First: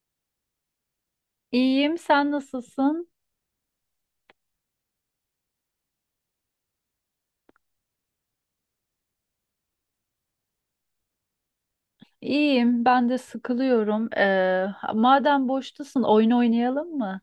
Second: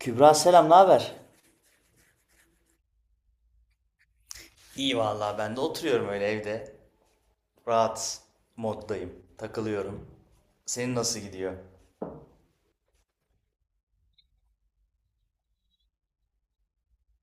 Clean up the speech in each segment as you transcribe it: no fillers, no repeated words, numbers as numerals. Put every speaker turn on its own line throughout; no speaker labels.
Kübra selam, ne haber?
İyiyim, sen nasılsın?
İyi vallahi ben de oturuyorum öyle evde. Rahat moddayım. Takılıyorum. Senin nasıl gidiyor?
İyiyim, ben de sıkılıyorum. Madem boştasın, oyun oynayalım mı?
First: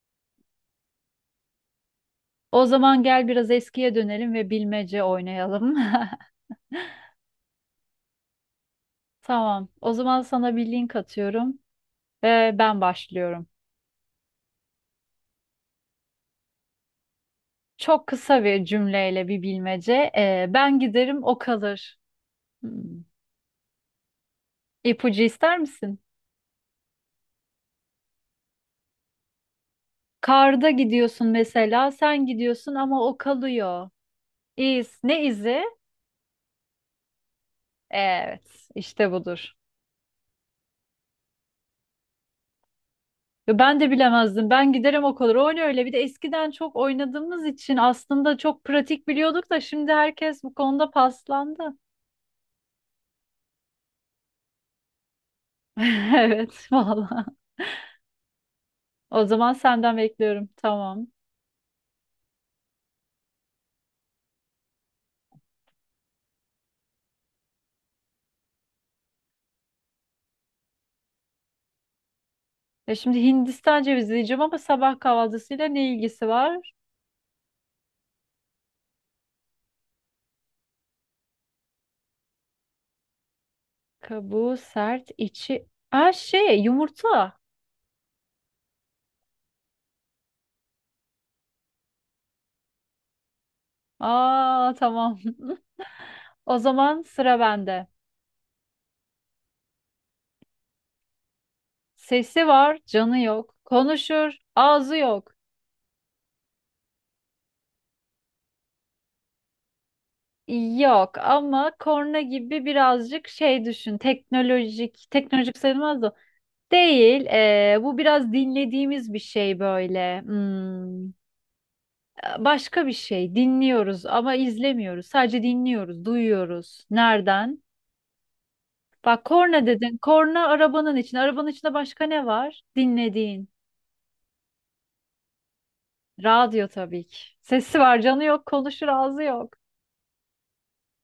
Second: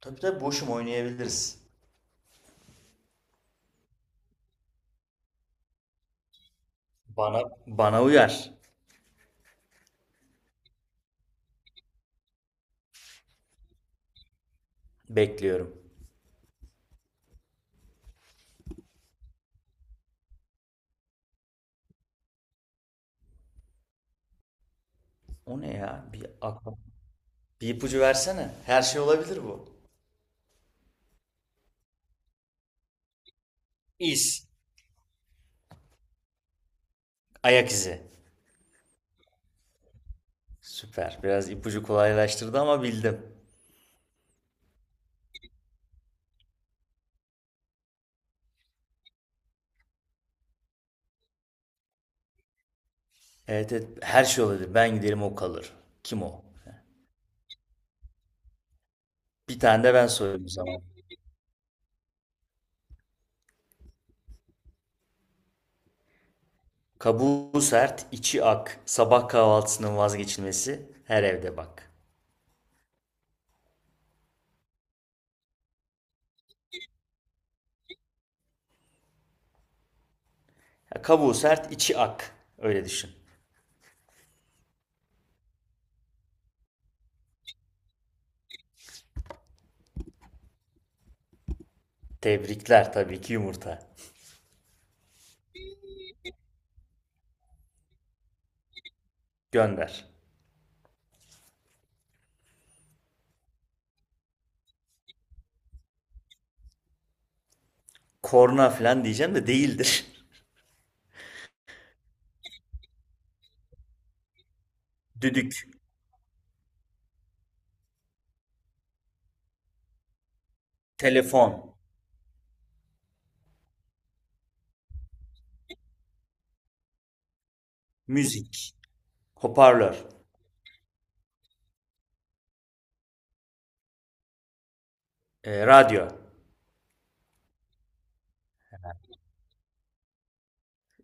Tabii tabii boşum, oynayabiliriz.
O zaman gel biraz eskiye dönelim ve bilmece oynayalım.
Bana uyar.
Tamam, o zaman sana bir link atıyorum ve ben başlıyorum.
Bekliyorum.
Çok kısa bir cümleyle bir bilmece. Ben giderim, o kalır. Hmm. İpucu ister
O ne
misin?
ya? Bir ipucu versene. Her şey olabilir bu.
Karda gidiyorsun mesela, sen gidiyorsun ama o kalıyor.
İz.
İz, ne izi?
Ayak izi.
Evet, işte budur.
Süper. Biraz ipucu kolaylaştırdı ama bildim.
Ya ben de bilemezdim. Ben giderim o kadar. Öyle öyle. Bir de eskiden çok oynadığımız için aslında çok pratik biliyorduk da şimdi herkes bu konuda paslandı.
Evet evet, her şey olabilir. Ben giderim o kalır. Kim o?
Evet, valla. O zaman
Bir tane de
senden
ben sorayım
bekliyorum.
o zaman.
Tamam.
Kabuğu sert, içi ak. Sabah kahvaltısının vazgeçilmesi her evde bak.
Ya şimdi Hindistan cevizi diyeceğim ama sabah kahvaltısıyla ne ilgisi var?
Ya, kabuğu sert, içi ak. Öyle düşün.
Kabuğu sert, içi... Aa şey, yumurta.
Tebrikler, tabii ki yumurta.
Aa tamam. O zaman sıra bende.
Gönder.
Sesi var, canı yok. Konuşur, ağzı yok.
Korna falan diyeceğim de değildir.
Yok ama korna gibi birazcık şey düşün. Teknolojik, teknolojik
Düdük,
sayılmaz da. Değil. Bu biraz dinlediğimiz bir şey böyle. Hmm,
telefon,
başka bir şey. Dinliyoruz ama izlemiyoruz. Sadece dinliyoruz, duyuyoruz. Nereden?
müzik,
Bak korna dedin.
hoparlör,
Korna arabanın içinde. Arabanın içinde başka ne var? Dinlediğin.
radyo.
Radyo tabii ki. Sesi var, canı yok, konuşur, ağzı yok.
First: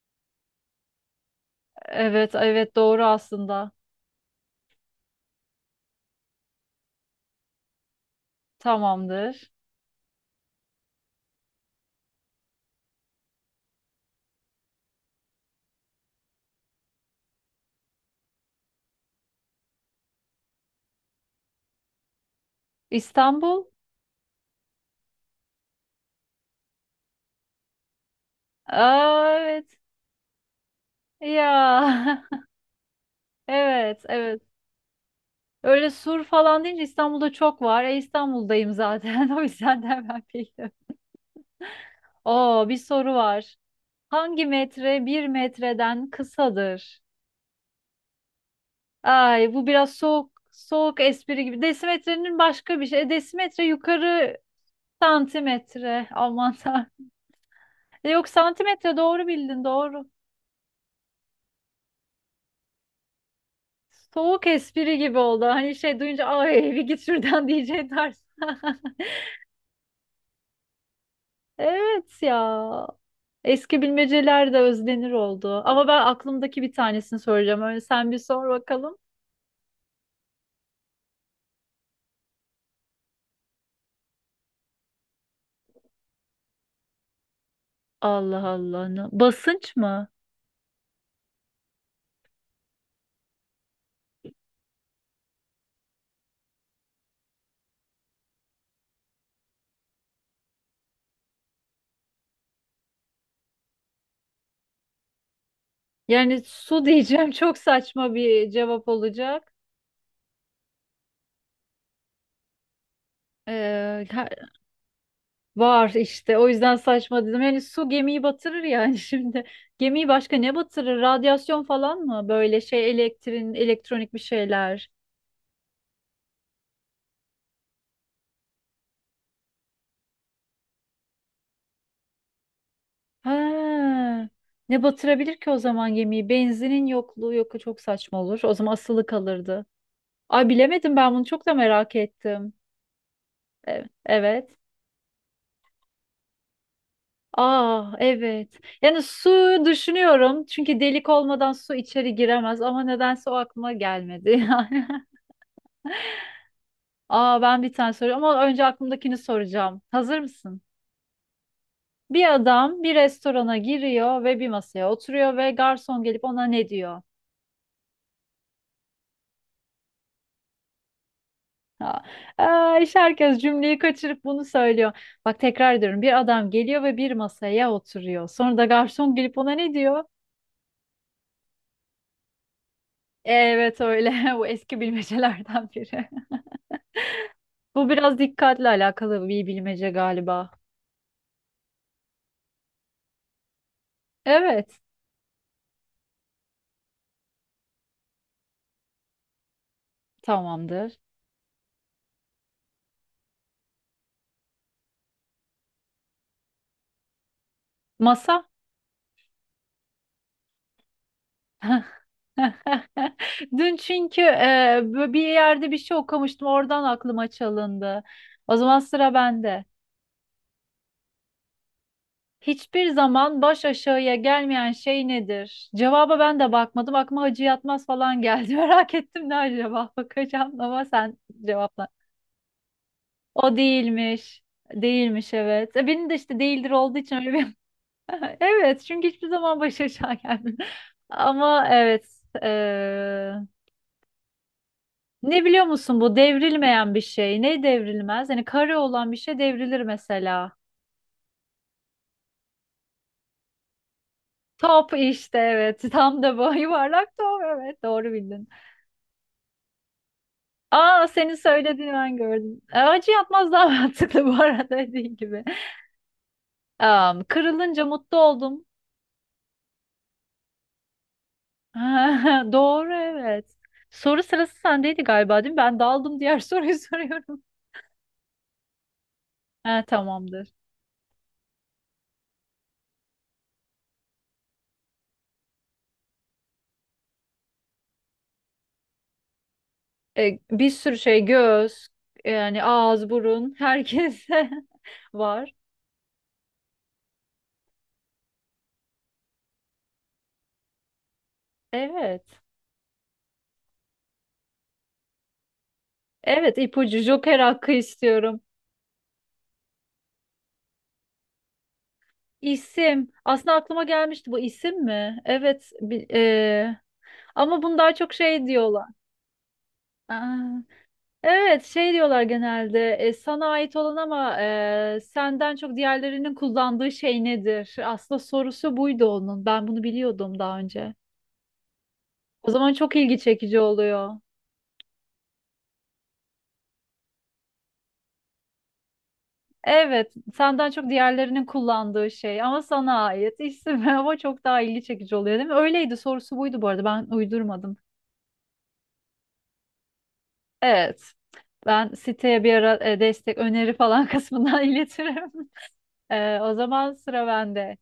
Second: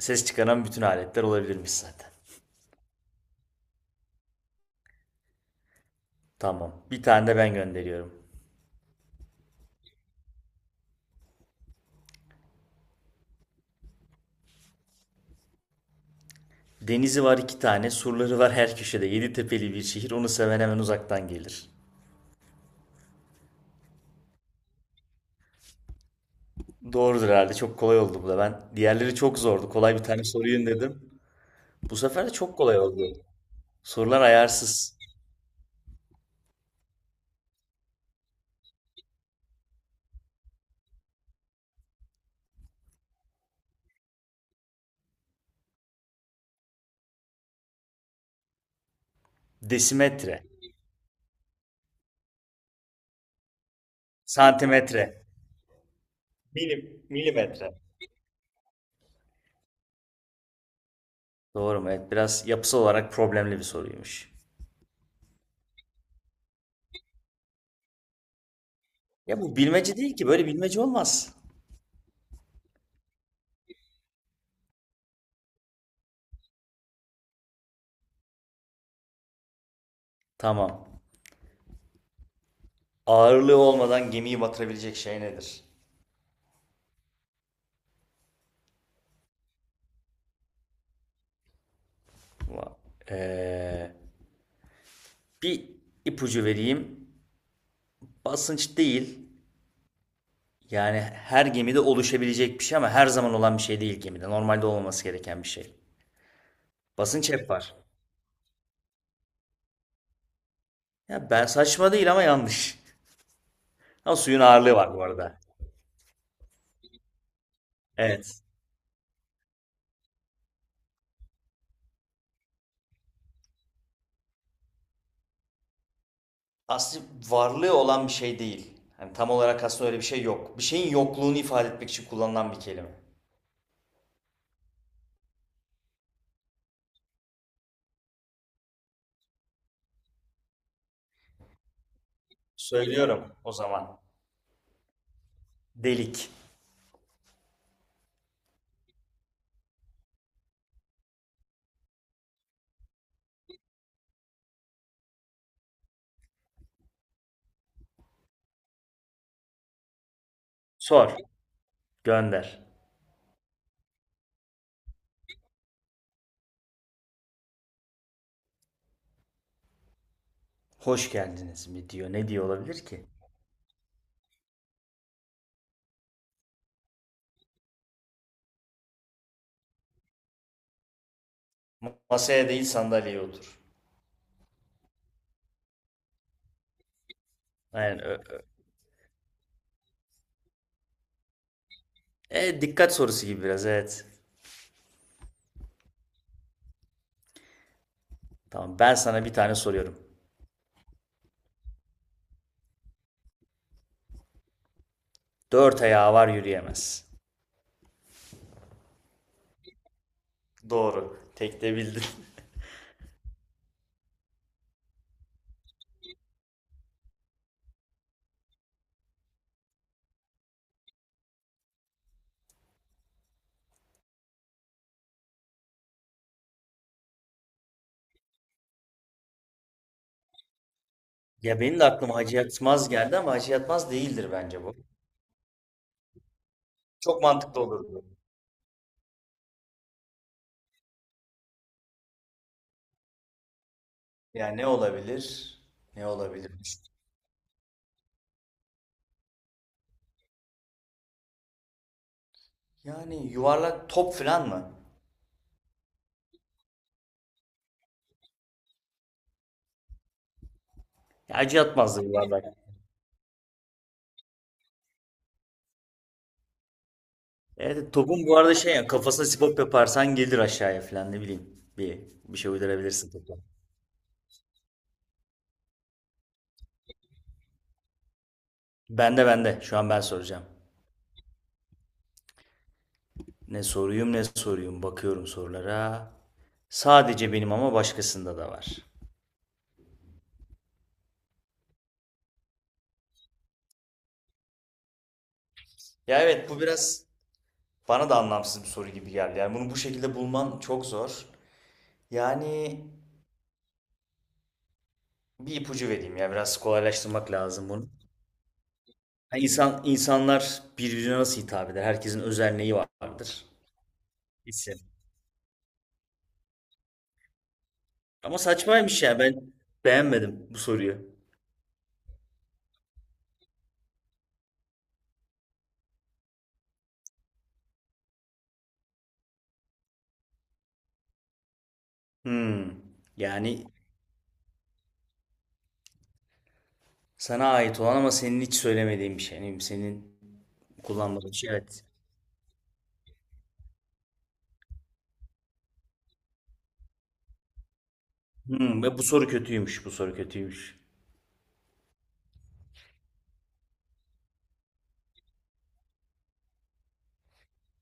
Ses çıkaran bütün aletler olabilirmiş zaten.
Evet, evet doğru aslında.
Tamam. Bir tane de ben gönderiyorum.
Tamamdır.
Denizi var iki tane, surları var her köşede. Yedi tepeli bir şehir, onu seven hemen uzaktan gelir.
İstanbul.
Doğrudur herhalde. Çok kolay oldu bu da. Ben, diğerleri
Aa,
çok zordu,
evet.
kolay bir tane sorayım dedim. Bu
Ya
sefer de çok kolay oldu.
evet
Sorular
evet.
ayarsız.
Öyle sur falan deyince İstanbul'da çok var. E İstanbul'dayım zaten. O yüzden de hemen bildim. Oo bir soru var. Hangi metre bir metreden kısadır? Ay bu biraz soğuk
Desimetre,
soğuk espri gibi. Desimetrenin başka bir şey. Desimetre yukarı
santimetre,
santimetre. Aman
milim,
tanrım.
milimetre.
Yok santimetre doğru bildin doğru.
Doğru mu? Evet, biraz yapısal olarak problemli bir soruymuş.
Soğuk espri gibi oldu. Hani şey duyunca ay bir git şuradan diyeceğim tarz.
Ya bu bilmece değil ki. Böyle bilmece olmaz.
Evet ya. Eski bilmeceler de özlenir oldu. Ama ben aklımdaki bir tanesini soracağım. Öyle sen bir sor bakalım.
Tamam. Ağırlığı olmadan gemiyi batırabilecek şey nedir?
Allah Allah. Basınç mı?
Va- Ee, bir ipucu vereyim. Basınç değil. Yani her gemide oluşabilecek bir şey ama her zaman olan bir şey değil gemide. Normalde olmaması gereken bir şey.
Yani su diyeceğim
Basınç hep
çok
var.
saçma bir cevap olacak.
Ya ben, saçma değil ama yanlış.
Ee,
Ama
ha-
suyun ağırlığı var bu arada.
Var işte o yüzden saçma dedim. Yani su gemiyi
Evet.
batırır yani şimdi. Gemiyi başka ne batırır? Radyasyon falan mı? Böyle şey elektrin, elektronik bir şeyler.
Aslında varlığı olan bir şey değil. Hani tam olarak aslında öyle bir şey yok. Bir şeyin yokluğunu ifade etmek için kullanılan bir kelime.
Ha, ne batırabilir ki o zaman gemiyi? Benzinin yokluğu yok çok saçma olur. O zaman asılı kalırdı. Ay bilemedim ben bunu çok da merak ettim.
Söylüyorum o
Evet.
zaman.
Evet.
Delik.
Aa evet. Yani su düşünüyorum. Çünkü delik olmadan su içeri giremez ama nedense o aklıma gelmedi yani. Aa ben bir tane soruyorum ama önce aklımdakini soracağım. Hazır mısın?
Sor.
Bir
Gönder.
adam bir restorana giriyor ve bir masaya oturuyor ve garson gelip ona ne diyor?
Hoş geldiniz mi
Ha.
diyor. Ne diyor
Aa,
olabilir
işte
ki?
herkes cümleyi kaçırıp bunu söylüyor. Bak tekrar ediyorum. Bir adam geliyor ve bir masaya oturuyor. Sonra da garson gelip ona ne diyor?
Masaya değil, sandalyeye otur.
Evet öyle. Bu eski bilmecelerden biri. Bu
Aynen.
biraz dikkatle alakalı bir bilmece galiba.
Dikkat sorusu gibi biraz, evet.
Evet.
Tamam, ben sana bir tane soruyorum.
Tamamdır.
Dört ayağı var, yürüyemez.
Masa.
Doğru. Tek de bildin.
Dün çünkü bir yerde bir şey okumuştum. Oradan aklıma çalındı. O zaman sıra bende. Hiçbir zaman baş aşağıya gelmeyen şey nedir? Cevaba ben de bakmadım. Aklıma Hacı Yatmaz falan geldi. Merak ettim ne acaba? Bakacağım ama sen
Ya benim de
cevapla.
aklıma Hacı Yatmaz geldi ama Hacı
O
Yatmaz değildir
değilmiş.
bence bu.
Değilmiş evet. Benim de işte değildir olduğu için
Çok
öyle bir...
mantıklı olurdu.
Evet çünkü hiçbir zaman baş aşağı gelmedim. Ama evet. eee,
Yani ne
Ne
olabilir?
biliyor musun
Ne
bu
olabilir?
devrilmeyen bir şey. Ne devrilmez? Yani kare olan bir şey devrilir mesela.
Yani yuvarlak top falan mı?
Top işte evet. Tam da bu yuvarlak top evet doğru bildin. Aa senin
Ya Hacı
söylediğini
Yatmaz da
ben
yuvarlak.
gördüm. Acı yapmaz daha mantıklı bu arada dediğin gibi. Am, kırılınca
Evet,
mutlu
topun bu arada
oldum.
şey, ya kafasına sipop yaparsan gelir aşağıya falan, ne bileyim. Bir şey
Doğru
uydurabilirsin topa.
evet. Soru sırası sendeydi galiba değil mi? Ben daldım diğer soruyu soruyorum.
Bende bende. Şu
Ha,
an ben soracağım.
tamamdır.
Ne soruyum ne soruyum, bakıyorum sorulara. Sadece benim ama başkasında da var.
Bir sürü şey göz yani ağız burun herkese var.
Ya evet, bu biraz bana da anlamsız bir soru gibi geldi. Yani bunu bu şekilde bulman çok zor.
Evet.
Yani bir ipucu vereyim, ya
Evet
biraz
ipucu
kolaylaştırmak
Joker
lazım
hakkı
bunu.
istiyorum.
Yani insan, insanlar birbirine nasıl hitap eder? Herkesin özelliği
İsim.
vardır.
Aslında aklıma gelmişti bu
İsim.
isim mi? Evet. Ama bunu daha çok
Ama
şey diyorlar.
saçmaymış ya, ben beğenmedim
Aa,
bu soruyu.
evet şey diyorlar genelde sana ait olan ama senden çok diğerlerinin kullandığı şey nedir? Aslında sorusu buydu onun. Ben bunu biliyordum daha önce. O
Hmm.
zaman çok ilgi çekici
Yani
oluyor.
sana ait olan ama senin hiç söylemediğin bir şey. Yani
Evet,
senin
senden çok
kullanmadığın bir
diğerlerinin
şey. Evet.
kullandığı şey ama sana ait isim ama çok daha ilgi çekici oluyor değil mi? Öyleydi sorusu buydu bu arada ben uydurmadım.
Ve bu soru kötüymüş, bu soru kötüymüş.
Evet. Ben siteye bir ara destek öneri falan kısmından iletirim. O zaman sıra bende.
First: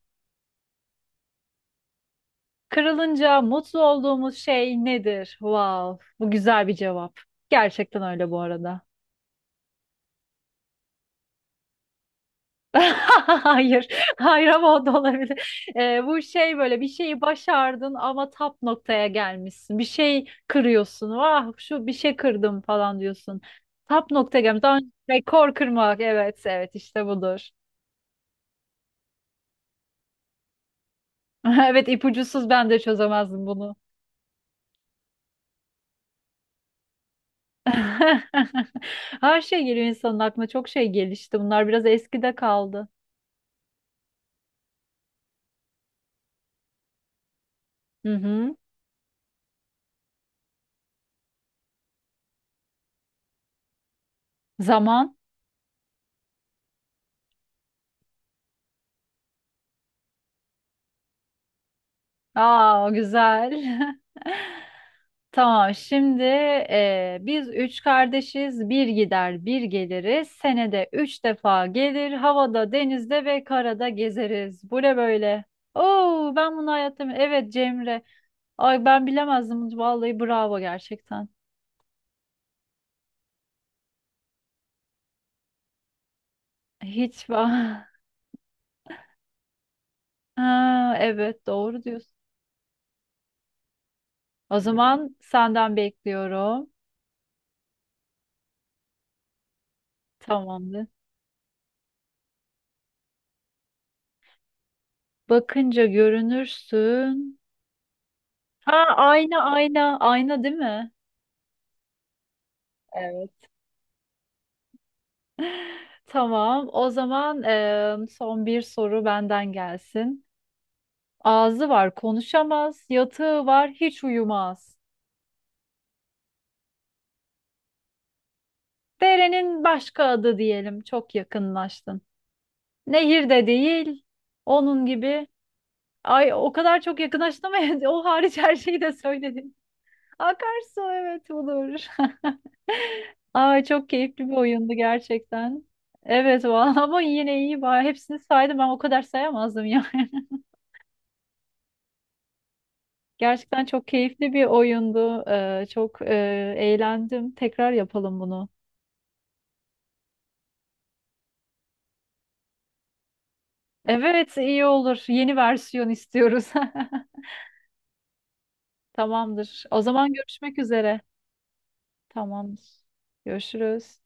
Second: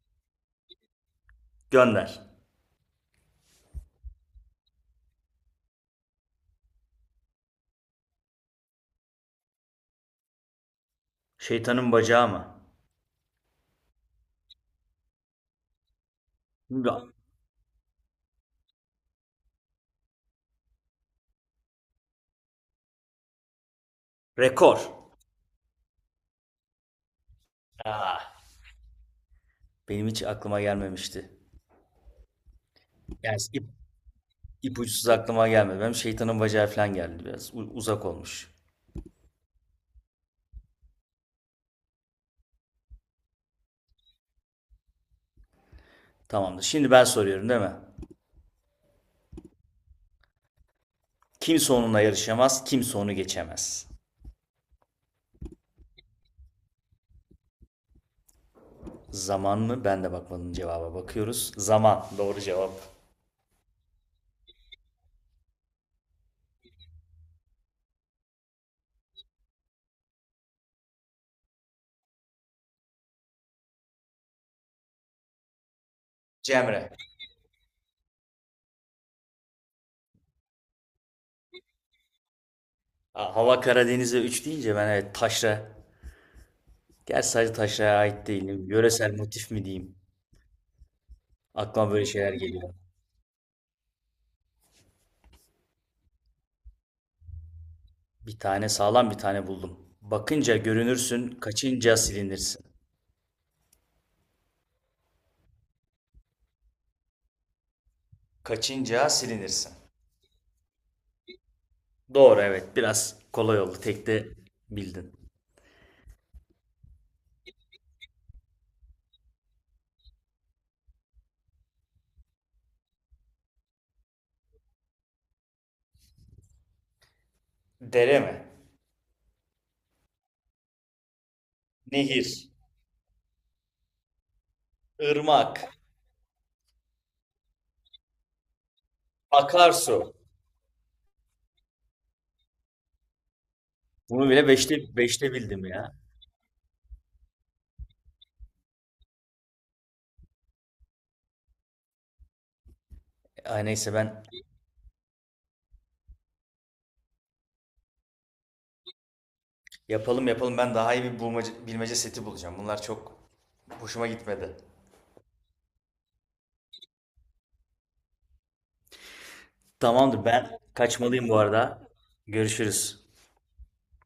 Gönder.
Kırılınca mutlu olduğumuz şey nedir? Wow, bu güzel bir cevap. Gerçekten öyle bu arada.
Şeytanın bacağı mı?
Hayır, hayır ama o da olabilir. Bu şey böyle bir
Ya,
şeyi başardın ama tap noktaya gelmişsin. Bir şey kırıyorsun. Vah şu bir şey kırdım falan diyorsun. Tap noktaya gelmiş. Daha
rekor.
önce rekor kırmak. Evet, evet işte budur.
Aa, benim hiç aklıma gelmemişti.
Evet ipucusuz ben de
Yani
çözemezdim bunu.
ipuçsuz aklıma gelmedi. Benim şeytanın bacağı falan geldi biraz. Uzak olmuş.
Her şey geliyor insanın aklına. Çok şey gelişti. Bunlar biraz eskide kaldı.
Tamamdır. Şimdi ben soruyorum değil mi?
Hı hı.
Kimse onunla yarışamaz, kimse onu geçemez.
Zaman.
Zaman mı? Ben de bakmadım cevaba. Bakıyoruz. Zaman. Doğru cevap.
Aa, güzel. Tamam. Şimdi biz üç kardeşiz. Bir gider, bir geliriz. Senede üç defa gelir. Havada, denizde ve karada gezeriz. Bu ne böyle? Oo, ben bunu
Cemre.
hayatım. Evet Cemre. Ay ben bilemezdim. Vallahi bravo gerçekten.
Aa, Hava Karadeniz'e 3 deyince, ben evet taşra. Gerçi
Hiç
sadece
var.
taşraya ait değil. Yöresel motif mi diyeyim?
Ha, evet doğru
Aklıma böyle
diyorsun.
şeyler geliyor.
O zaman senden bekliyorum.
Bir tane sağlam bir tane buldum. Bakınca
Tamamdır.
görünürsün, kaçınca silinirsin.
Bakınca görünürsün. Ha
Kaçınca
ayna
silinirsin.
ayna ayna değil mi?
Doğru, evet. Biraz
Evet.
kolay oldu. Tek de bildin.
Tamam. O zaman son bir soru benden gelsin. Ağzı var, konuşamaz. Yatığı var, hiç uyumaz.
Dere mi?
Derenin başka adı diyelim. Çok yakınlaştın.
Nehir.
Nehir de değil. Onun gibi.
Irmak,
Ay o kadar çok yakınlaştın ama o hariç her şeyi de söyledin.
akarsu.
Akarsu evet olur. Ay çok keyifli
Bunu
bir
bile
oyundu
beşte
gerçekten.
bildim ya.
Evet vallahi ama yine iyi var. Hepsini saydım ben o kadar sayamazdım yani. Gerçekten
Ay
çok
neyse, ben,
keyifli bir oyundu. Çok eğlendim. Tekrar yapalım bunu.
yapalım yapalım. Ben daha iyi bir bulmaca, bilmece seti bulacağım. Bunlar çok hoşuma
Evet
gitmedi.
iyi olur. Yeni versiyon istiyoruz. Tamamdır. O zaman
Tamamdır,
görüşmek
ben
üzere.
kaçmalıyım bu arada.
Tamamdır.
Görüşürüz.
Görüşürüz.